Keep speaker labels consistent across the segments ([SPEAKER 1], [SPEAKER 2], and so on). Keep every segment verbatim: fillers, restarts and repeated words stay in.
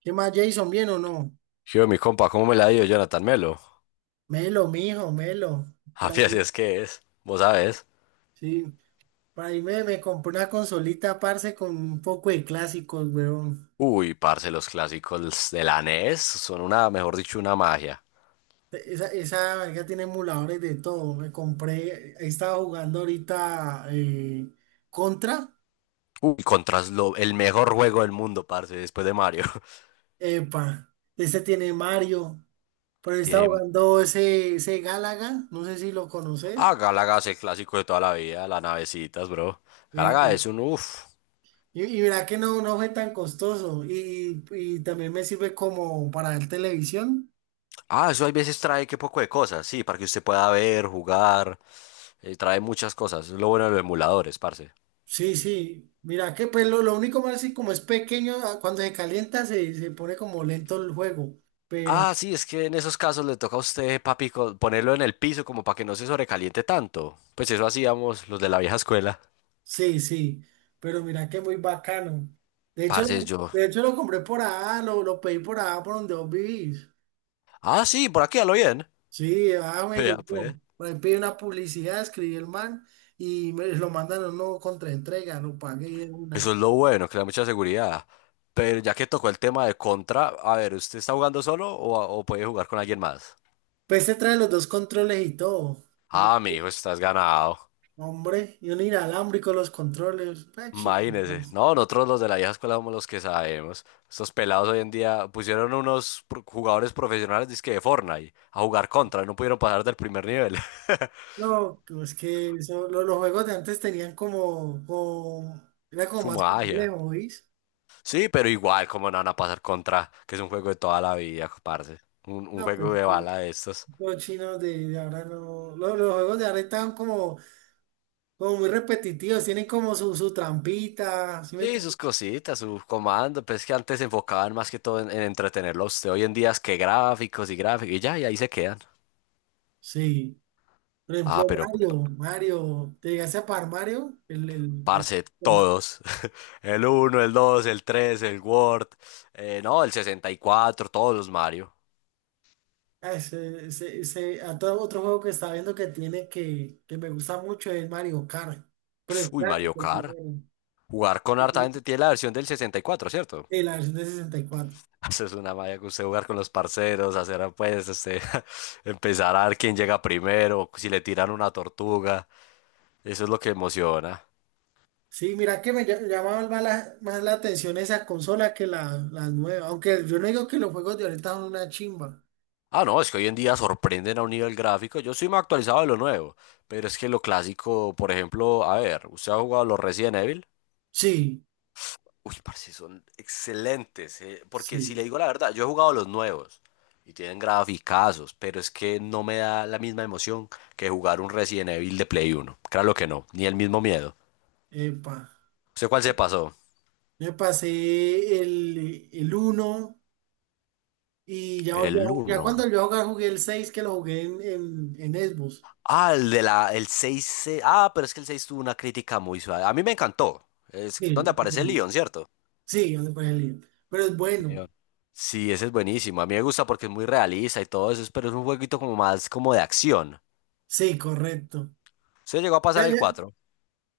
[SPEAKER 1] ¿Qué más, Jason? ¿Bien o no?
[SPEAKER 2] Yo mi compa, ¿cómo me la dio Jonathan Melo?
[SPEAKER 1] Melo, mijo, Melo. Por
[SPEAKER 2] Javi, así
[SPEAKER 1] ahí,
[SPEAKER 2] es que es, vos sabés.
[SPEAKER 1] sí. Por ahí me, me compré una consolita, parce, con un poco de clásicos, weón.
[SPEAKER 2] Uy, parce, los clásicos de la N E S son una, mejor dicho, una magia.
[SPEAKER 1] Esa, esa verga tiene emuladores de todo. Me compré, estaba jugando ahorita eh, Contra.
[SPEAKER 2] Uy, contra lo- el mejor juego del mundo, parce, después de Mario.
[SPEAKER 1] Epa, ese tiene Mario. Pero estaba
[SPEAKER 2] Tienen,
[SPEAKER 1] jugando ese, ese Galaga, no sé si lo
[SPEAKER 2] ah,
[SPEAKER 1] conoces.
[SPEAKER 2] Galaga es el clásico de toda la vida, las navecitas, bro. Galaga
[SPEAKER 1] Eh,
[SPEAKER 2] es un, uff.
[SPEAKER 1] Y, y mira que no, no fue tan costoso. Y, y y también me sirve como para ver televisión.
[SPEAKER 2] Ah, eso hay veces trae que poco de cosas, sí, para que usted pueda ver, jugar, eh, trae muchas cosas. Es lo bueno de los emuladores, parce.
[SPEAKER 1] Sí, sí. Mira que pues lo, lo único malo es que como es pequeño, ah, cuando se calienta se, se pone como lento el juego. Pero
[SPEAKER 2] Ah, sí, es que en esos casos le toca a usted, papi, co- ponerlo en el piso como para que no se sobrecaliente tanto. Pues eso hacíamos los de la vieja escuela.
[SPEAKER 1] sí, sí. Pero mira que muy bacano. De hecho,
[SPEAKER 2] Parce,
[SPEAKER 1] lo-
[SPEAKER 2] yo.
[SPEAKER 1] de hecho lo compré por allá, lo, lo pedí por allá por donde vos vivís.
[SPEAKER 2] Ah, sí, por aquí a lo bien.
[SPEAKER 1] Sí, ah, me
[SPEAKER 2] Vea, pues.
[SPEAKER 1] llegó. Por ahí pedí una publicidad, escribí el man y me lo mandan a uno contra entrega, lo pagué y de
[SPEAKER 2] Eso
[SPEAKER 1] una.
[SPEAKER 2] es lo bueno, que le da mucha seguridad. Pero ya que tocó el tema de contra, a ver, ¿usted está jugando solo o, o puede jugar con alguien más?
[SPEAKER 1] Pues se trae los dos controles y todo. No,
[SPEAKER 2] Ah, mijo, estás ganado.
[SPEAKER 1] hombre, y un inalámbrico los controles. Ah,
[SPEAKER 2] Imagínese.
[SPEAKER 1] chingón.
[SPEAKER 2] No, nosotros los de la vieja escuela somos los que sabemos. Estos pelados hoy en día pusieron unos pro- jugadores profesionales dizque de Fortnite a jugar contra. No pudieron pasar del primer nivel.
[SPEAKER 1] No, es que eso- lo- los juegos de antes tenían como, como- era como
[SPEAKER 2] Su
[SPEAKER 1] más
[SPEAKER 2] magia.
[SPEAKER 1] complejo, ¿oís?
[SPEAKER 2] Sí, pero igual, como no van a pasar contra? Que es un juego de toda la vida, parce. Un, un
[SPEAKER 1] No,
[SPEAKER 2] juego
[SPEAKER 1] pues
[SPEAKER 2] de bala de estos.
[SPEAKER 1] los chinos de, de ahora no, los los, juegos de ahora están como, como muy repetitivos, tienen como su, su trampita, ¿sí me
[SPEAKER 2] Sí,
[SPEAKER 1] entiendes?
[SPEAKER 2] sus cositas, sus comandos. Pues que antes se enfocaban más que todo en, en entretenerlo a usted. Hoy en día es que gráficos y gráficos y ya, y ahí se quedan.
[SPEAKER 1] Sí, por ejemplo
[SPEAKER 2] Ah, pero.
[SPEAKER 1] Mario, Mario, te llegaste a par Mario, el, el, el-
[SPEAKER 2] Parce, todos. El uno, el dos, el tres, el word eh, no, el sesenta y cuatro, todos los Mario.
[SPEAKER 1] ah, ese, ese, ese- a todo otro juego que está viendo que tiene que, que me gusta mucho es Mario Kart, pero el
[SPEAKER 2] Uy, Mario
[SPEAKER 1] clásico,
[SPEAKER 2] Kart.
[SPEAKER 1] el
[SPEAKER 2] Jugar con harta
[SPEAKER 1] primero.
[SPEAKER 2] gente tiene la versión del sesenta y cuatro, ¿cierto?
[SPEAKER 1] Sí, la versión de sesenta y cuatro.
[SPEAKER 2] Eso es una malla que usted jugar con los parceros, hacer apuestas, este, empezar a ver quién llega primero, si le tiran una tortuga. Eso es lo que emociona.
[SPEAKER 1] Sí, mira que me ll- llamaba más la, más la atención esa consola que la, la nueva. Aunque yo no digo que los juegos de ahorita son una chimba.
[SPEAKER 2] Ah, no, es que hoy en día sorprenden a un nivel gráfico. Yo soy más actualizado de lo nuevo, pero es que lo clásico, por ejemplo, a ver, ¿usted ha jugado los Resident Evil?
[SPEAKER 1] Sí,
[SPEAKER 2] Uy, parce, son excelentes, eh, porque si le
[SPEAKER 1] sí.
[SPEAKER 2] digo la verdad, yo he jugado los nuevos y tienen graficazos, pero es que no me da la misma emoción que jugar un Resident Evil de Play Uno. Claro que no, ni el mismo miedo.
[SPEAKER 1] Epa.
[SPEAKER 2] ¿Usted cuál se pasó?
[SPEAKER 1] Me pasé el, el uno y ya, volví a
[SPEAKER 2] El
[SPEAKER 1] ju- ya cuando
[SPEAKER 2] uno.
[SPEAKER 1] yo jugué, jugué el seis que lo jugué en, en, en Xbox.
[SPEAKER 2] Ah, el de la, el seis. se- Ah, pero es que el seis tuvo una crítica muy suave. A mí me encantó. Es donde
[SPEAKER 1] Sí,
[SPEAKER 2] aparece Leon, ¿cierto?
[SPEAKER 1] sí, donde fue el lío. Pero es bueno.
[SPEAKER 2] Leon. Sí, ese es buenísimo. A mí me gusta porque es muy realista y todo eso, pero es un jueguito como más como de acción.
[SPEAKER 1] Sí, correcto.
[SPEAKER 2] ¿Usted llegó a
[SPEAKER 1] Ya,
[SPEAKER 2] pasar el
[SPEAKER 1] ya.
[SPEAKER 2] cuatro?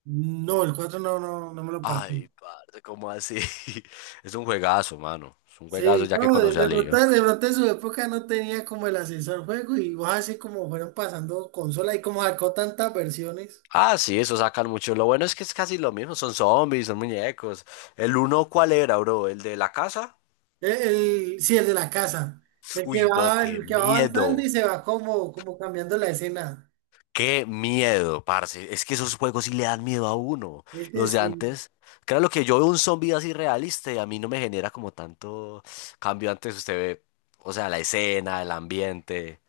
[SPEAKER 1] No, el cuatro no, no, no me lo pasé.
[SPEAKER 2] Ay, parce, ¿cómo así? Es un juegazo, mano. Es un juegazo
[SPEAKER 1] Sí,
[SPEAKER 2] ya que
[SPEAKER 1] no, de,
[SPEAKER 2] conocí a
[SPEAKER 1] de pronto,
[SPEAKER 2] Leon.
[SPEAKER 1] de pronto en su época no tenía como el ascensor juego y vos así como fueron pasando consola y como sacó tantas versiones.
[SPEAKER 2] Ah, sí, eso sacan mucho. Lo bueno es que es casi lo mismo. Son zombies, son muñecos. ¿El uno cuál era, bro? ¿El de la casa?
[SPEAKER 1] El, el- sí, el de la casa. El que
[SPEAKER 2] Uy, bo,
[SPEAKER 1] va,
[SPEAKER 2] qué
[SPEAKER 1] el que va avanzando
[SPEAKER 2] miedo.
[SPEAKER 1] y se va como, como cambiando la escena.
[SPEAKER 2] Qué miedo, parce. Es que esos juegos sí le dan miedo a uno.
[SPEAKER 1] Ese
[SPEAKER 2] Los de
[SPEAKER 1] sí.
[SPEAKER 2] antes. Claro, lo que yo veo un zombie así realista y a mí no me genera como tanto cambio. Antes usted ve, o sea, la escena, el ambiente.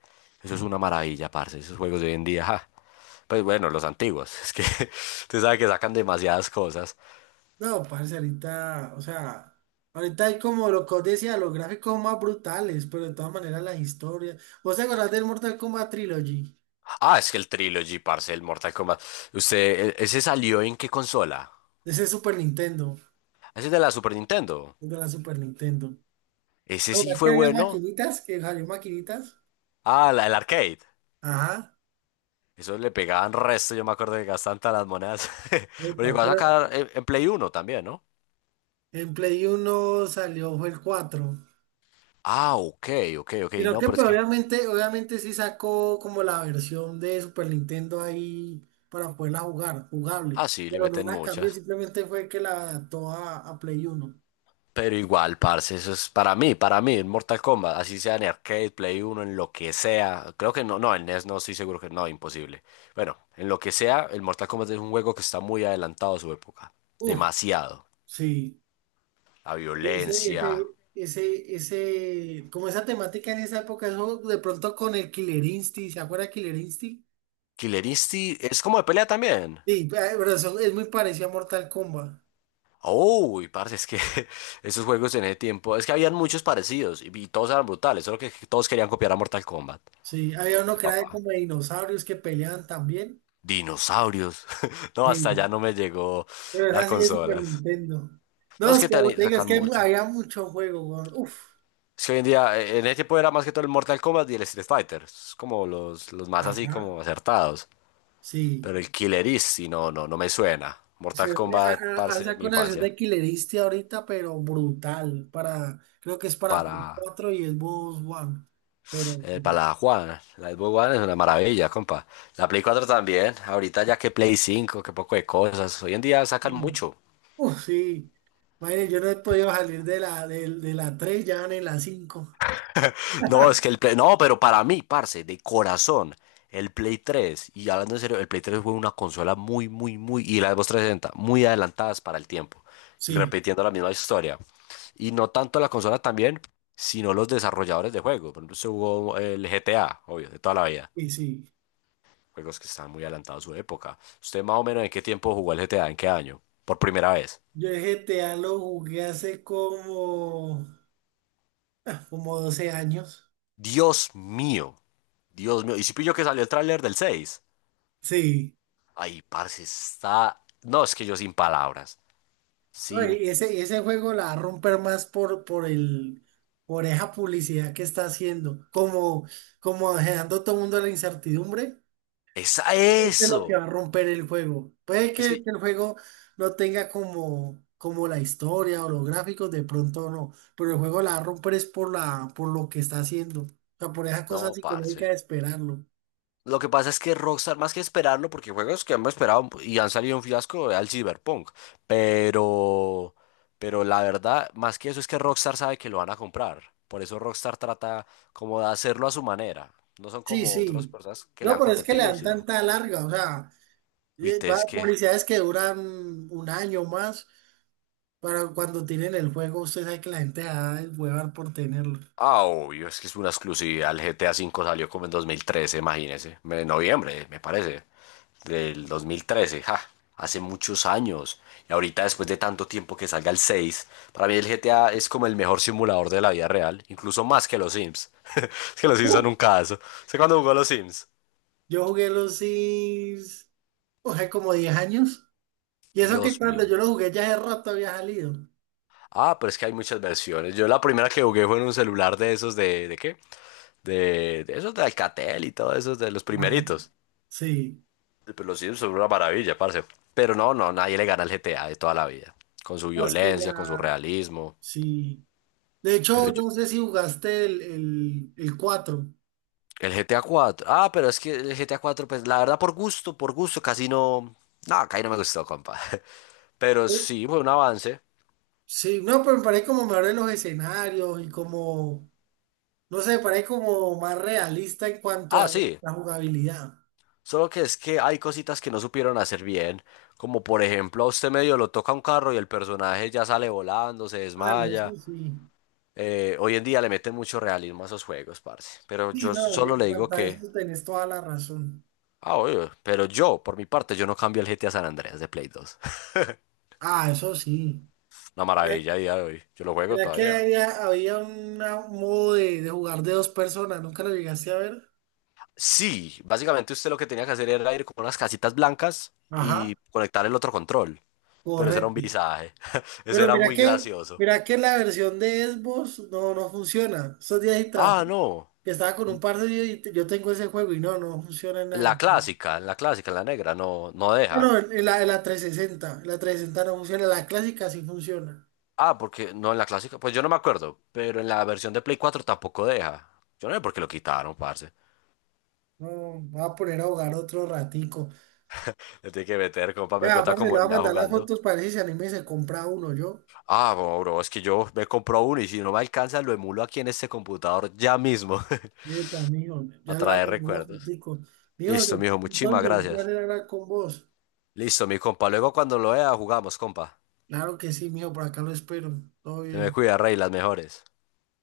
[SPEAKER 2] Eso es una maravilla, parce. Esos juegos de hoy en día. Pues bueno, los antiguos. Es que usted sabe que sacan demasiadas cosas.
[SPEAKER 1] No, parce, ahorita, o sea, ahorita hay como lo que os decía, los gráficos más brutales, pero de todas maneras las historias. ¿Vos te acordás del Mortal Kombat Trilogy?
[SPEAKER 2] Ah, es que el Trilogy, parce, el Mortal Kombat. Usted, e- ¿ese salió en qué consola?
[SPEAKER 1] De ese Super Nintendo,
[SPEAKER 2] Ese es de la Super Nintendo.
[SPEAKER 1] de la Super Nintendo.
[SPEAKER 2] Ese sí
[SPEAKER 1] Ahora, ¿qué
[SPEAKER 2] fue
[SPEAKER 1] había
[SPEAKER 2] bueno.
[SPEAKER 1] maquinitas? ¿Que salió maquinitas?
[SPEAKER 2] Ah, la, el arcade.
[SPEAKER 1] Ajá.
[SPEAKER 2] Eso le pegaban resto, yo me acuerdo que gastaban todas las monedas. Pero
[SPEAKER 1] Epa,
[SPEAKER 2] llegó a
[SPEAKER 1] pero-
[SPEAKER 2] sacar en, en Play Uno también, ¿no?
[SPEAKER 1] en Play Uno salió, fue el cuatro.
[SPEAKER 2] Ah, ok, ok, ok.
[SPEAKER 1] Sino
[SPEAKER 2] No,
[SPEAKER 1] que
[SPEAKER 2] pero es
[SPEAKER 1] pues
[SPEAKER 2] que.
[SPEAKER 1] obviamente, obviamente sí sacó como la versión de Super Nintendo ahí para poderla jugar, jugable.
[SPEAKER 2] Ah, sí, le
[SPEAKER 1] Pero no
[SPEAKER 2] meten
[SPEAKER 1] la cambió,
[SPEAKER 2] muchas.
[SPEAKER 1] simplemente fue que la adaptó a, a Play Uno.
[SPEAKER 2] Pero igual, parce, eso es para mí, para mí, en Mortal Kombat, así sea en arcade, Play uno, en lo que sea. Creo que no, no, en N E S no estoy seguro que no, imposible. Bueno, en lo que sea, el Mortal Kombat es un juego que está muy adelantado a su época.
[SPEAKER 1] Uf,
[SPEAKER 2] Demasiado.
[SPEAKER 1] sí.
[SPEAKER 2] La
[SPEAKER 1] Ese,
[SPEAKER 2] violencia.
[SPEAKER 1] ese, ese, ese, como esa temática en esa época, eso de pronto con el Killer Instinct, ¿se acuerda de Killer Instinct?
[SPEAKER 2] Killer Instinct es como de pelea también.
[SPEAKER 1] Sí, pe- pero eso es muy parecido a Mortal Kombat.
[SPEAKER 2] Uy, parce, es que esos juegos en ese tiempo, es que habían muchos parecidos y, y todos eran brutales, solo que todos querían copiar a Mortal Kombat.
[SPEAKER 1] Sí, había uno
[SPEAKER 2] El
[SPEAKER 1] que era de
[SPEAKER 2] papá.
[SPEAKER 1] como de dinosaurios que peleaban también.
[SPEAKER 2] Dinosaurios. No, hasta
[SPEAKER 1] Sí,
[SPEAKER 2] allá no me llegó
[SPEAKER 1] pero es
[SPEAKER 2] las
[SPEAKER 1] así de Super
[SPEAKER 2] consolas.
[SPEAKER 1] Nintendo.
[SPEAKER 2] No,
[SPEAKER 1] No,
[SPEAKER 2] es
[SPEAKER 1] es
[SPEAKER 2] que
[SPEAKER 1] como
[SPEAKER 2] te
[SPEAKER 1] te digo, es
[SPEAKER 2] sacan
[SPEAKER 1] que hay mu-
[SPEAKER 2] mucho.
[SPEAKER 1] había mucho juego, weón. Uf,
[SPEAKER 2] Es que hoy en día, eh, en ese tiempo era más que todo el Mortal Kombat y el Street Fighter. Es como los, los más así
[SPEAKER 1] ajá,
[SPEAKER 2] como acertados.
[SPEAKER 1] sí.
[SPEAKER 2] Pero el Killer Instinct, no, no, no me suena. Mortal
[SPEAKER 1] Se,
[SPEAKER 2] Kombat,
[SPEAKER 1] a- a- han
[SPEAKER 2] parce, de mi
[SPEAKER 1] sacado una versión
[SPEAKER 2] infancia.
[SPEAKER 1] de Killer Instinct ahorita, pero brutal. Para, creo que es para Play
[SPEAKER 2] Para,
[SPEAKER 1] cuatro y Xbox One. Pero,
[SPEAKER 2] eh, para la Juana. La Xbox One es una maravilla, compa. La Play cuatro también. Ahorita ya que Play cinco que poco de cosas. Hoy en día sacan
[SPEAKER 1] mm,
[SPEAKER 2] mucho.
[SPEAKER 1] uf, sí. Madre, yo no he podido salir de la, de, de la tres ya van en la cinco.
[SPEAKER 2] No, es que el Play, no, pero para mí, parce, de corazón, el Play tres, y hablando en serio, el Play tres fue una consola muy, muy, muy, y la Xbox trescientos sesenta, muy adelantadas para el tiempo, y
[SPEAKER 1] Sí,
[SPEAKER 2] repitiendo la misma historia. Y no tanto la consola también, sino los desarrolladores de juegos. Por ejemplo, se jugó el G T A, obvio, de toda la vida,
[SPEAKER 1] y sí.
[SPEAKER 2] juegos que estaban muy adelantados a su época. ¿Usted más o menos en qué tiempo jugó el G T A? ¿En qué año? Por primera vez.
[SPEAKER 1] Yo el G T A lo jugué hace como, como doce años.
[SPEAKER 2] Dios mío, Dios mío. Y si pillo que salió el tráiler del seis.
[SPEAKER 1] Sí.
[SPEAKER 2] Ay, parce, está. No, es que yo sin palabras.
[SPEAKER 1] No,
[SPEAKER 2] Sin.
[SPEAKER 1] y ese, y ese juego la va a romper más por, por el, por esa publicidad que está haciendo. Como, como dejando a todo el mundo a la incertidumbre.
[SPEAKER 2] ¡Es a
[SPEAKER 1] Este es lo
[SPEAKER 2] eso!
[SPEAKER 1] que va a romper el juego. Puede
[SPEAKER 2] Es
[SPEAKER 1] que,
[SPEAKER 2] que.
[SPEAKER 1] que el juego no tenga como, como la historia o los gráficos, de pronto no. Pero el juego la va a romper es por la, por lo que está haciendo. O sea, por esa cosa
[SPEAKER 2] No, parce.
[SPEAKER 1] psicológica de esperarlo.
[SPEAKER 2] Lo que pasa es que Rockstar, más que esperarlo, porque juegos que hemos esperado y han salido un fiasco al Cyberpunk. Pero. Pero la verdad, más que eso, es que Rockstar sabe que lo van a comprar. Por eso Rockstar trata como de hacerlo a su manera. No son
[SPEAKER 1] Sí,
[SPEAKER 2] como otras
[SPEAKER 1] sí.
[SPEAKER 2] personas que le
[SPEAKER 1] No,
[SPEAKER 2] dan
[SPEAKER 1] pero es que le
[SPEAKER 2] contentillo,
[SPEAKER 1] dan
[SPEAKER 2] sino.
[SPEAKER 1] tanta larga, o sea,
[SPEAKER 2] Uy,
[SPEAKER 1] eh,
[SPEAKER 2] te es
[SPEAKER 1] va-
[SPEAKER 2] que.
[SPEAKER 1] publicidades que duran un año más para cuando tienen el juego, usted sabe que la gente va a huevar por tenerlo.
[SPEAKER 2] Ah, obvio, es que es una exclusividad. El G T A V salió como en dos mil trece, imagínese. Me- En noviembre, me parece. Del dos mil trece, ja. Hace muchos años. Y ahorita, después de tanto tiempo que salga el seis, para mí el G T A es como el mejor simulador de la vida real. Incluso más que los Sims. Es que los Sims
[SPEAKER 1] Uf.
[SPEAKER 2] son un caso. ¿Sé cuándo jugó a los Sims?
[SPEAKER 1] Yo jugué los Sims, o sea, como diez años. Y eso que
[SPEAKER 2] Dios
[SPEAKER 1] cuando
[SPEAKER 2] mío.
[SPEAKER 1] yo lo jugué ya hace rato había salido.
[SPEAKER 2] Ah, pero es que hay muchas versiones. Yo la primera que jugué fue en un celular de esos de... ¿De qué? De, de esos de Alcatel y todo esos de los
[SPEAKER 1] Ajá.
[SPEAKER 2] primeritos.
[SPEAKER 1] Sí,
[SPEAKER 2] Pero los Sims son una maravilla, parce. Pero no, no, nadie le gana al G T A de toda la vida. Con su
[SPEAKER 1] no, es que
[SPEAKER 2] violencia, con su
[SPEAKER 1] ya,
[SPEAKER 2] realismo.
[SPEAKER 1] sí. De
[SPEAKER 2] Pero
[SPEAKER 1] hecho,
[SPEAKER 2] yo,
[SPEAKER 1] no sé si jugaste el, el, el cuatro.
[SPEAKER 2] el G T A cuatro. Ah, pero es que el G T A cuatro, pues la verdad, por gusto, por gusto, casi no. No, casi no me gustó, compa. Pero
[SPEAKER 1] Pues,
[SPEAKER 2] sí, fue un avance.
[SPEAKER 1] sí, no, pero me parece como mejor en los escenarios y como, no sé, parece como más realista en cuanto
[SPEAKER 2] Ah,
[SPEAKER 1] a
[SPEAKER 2] sí.
[SPEAKER 1] la jugabilidad.
[SPEAKER 2] Solo que es que hay cositas que no supieron hacer bien. Como por ejemplo, a usted medio lo toca un carro y el personaje ya sale volando, se
[SPEAKER 1] Ah, no, eso
[SPEAKER 2] desmaya.
[SPEAKER 1] sí.
[SPEAKER 2] Eh, hoy en día le meten mucho realismo a esos juegos, parce. Pero
[SPEAKER 1] Sí,
[SPEAKER 2] yo
[SPEAKER 1] no, eh,
[SPEAKER 2] solo
[SPEAKER 1] en
[SPEAKER 2] le digo
[SPEAKER 1] cuanto a
[SPEAKER 2] que
[SPEAKER 1] eso tenés toda la razón.
[SPEAKER 2] Ah, obvio. Pero yo, por mi parte, yo no cambio el G T A San Andreas de Play dos.
[SPEAKER 1] Ah, eso sí.
[SPEAKER 2] Una
[SPEAKER 1] Eh,
[SPEAKER 2] maravilla a día de hoy. Yo lo juego
[SPEAKER 1] era que
[SPEAKER 2] todavía.
[SPEAKER 1] había, había una- un modo de, de jugar de dos personas, nunca lo llegaste a ver.
[SPEAKER 2] Sí, básicamente usted lo que tenía que hacer era ir con unas casitas blancas
[SPEAKER 1] Ajá,
[SPEAKER 2] y conectar el otro control. Pero eso era un
[SPEAKER 1] correcto.
[SPEAKER 2] visaje. Eso
[SPEAKER 1] Pero
[SPEAKER 2] era
[SPEAKER 1] mira
[SPEAKER 2] muy
[SPEAKER 1] que,
[SPEAKER 2] gracioso.
[SPEAKER 1] mira que la versión de Xbox no, no funciona. Estos días sí
[SPEAKER 2] Ah,
[SPEAKER 1] traté,
[SPEAKER 2] no.
[SPEAKER 1] que estaba con un par de yo tengo ese juego y no, no funciona en
[SPEAKER 2] La
[SPEAKER 1] nada.
[SPEAKER 2] clásica, en la clásica, en la negra, no, no deja.
[SPEAKER 1] Bueno, en en la, en la trescientos sesenta, la trescientos sesenta no funciona, la clásica sí funciona.
[SPEAKER 2] Ah, porque no en la clásica, pues yo no me acuerdo, pero en la versión de Play cuatro tampoco deja. Yo no sé por qué lo quitaron, parce.
[SPEAKER 1] No, me voy a poner a ahogar otro ratico.
[SPEAKER 2] Le tiene que meter, compa, me
[SPEAKER 1] Ya,
[SPEAKER 2] cuenta
[SPEAKER 1] aparte le
[SPEAKER 2] cómo
[SPEAKER 1] voy a
[SPEAKER 2] le va
[SPEAKER 1] mandar las
[SPEAKER 2] jugando.
[SPEAKER 1] fotos para ver si se anime y se compra uno yo.
[SPEAKER 2] Ah, bro, bro, es que yo me compro uno y si no me alcanza lo emulo aquí en este computador ya mismo
[SPEAKER 1] Epa, mijo,
[SPEAKER 2] a
[SPEAKER 1] ya le voy a
[SPEAKER 2] traer
[SPEAKER 1] mandar unas
[SPEAKER 2] recuerdos.
[SPEAKER 1] fotico. Mijo,
[SPEAKER 2] Listo, mijo, muchísimas
[SPEAKER 1] entonces, un
[SPEAKER 2] gracias.
[SPEAKER 1] placer hablar con vos.
[SPEAKER 2] Listo, mi compa. Luego cuando lo vea jugamos, compa.
[SPEAKER 1] Claro que sí, mijo, por acá lo espero. Todo
[SPEAKER 2] Se me
[SPEAKER 1] bien.
[SPEAKER 2] cuida, rey, las mejores.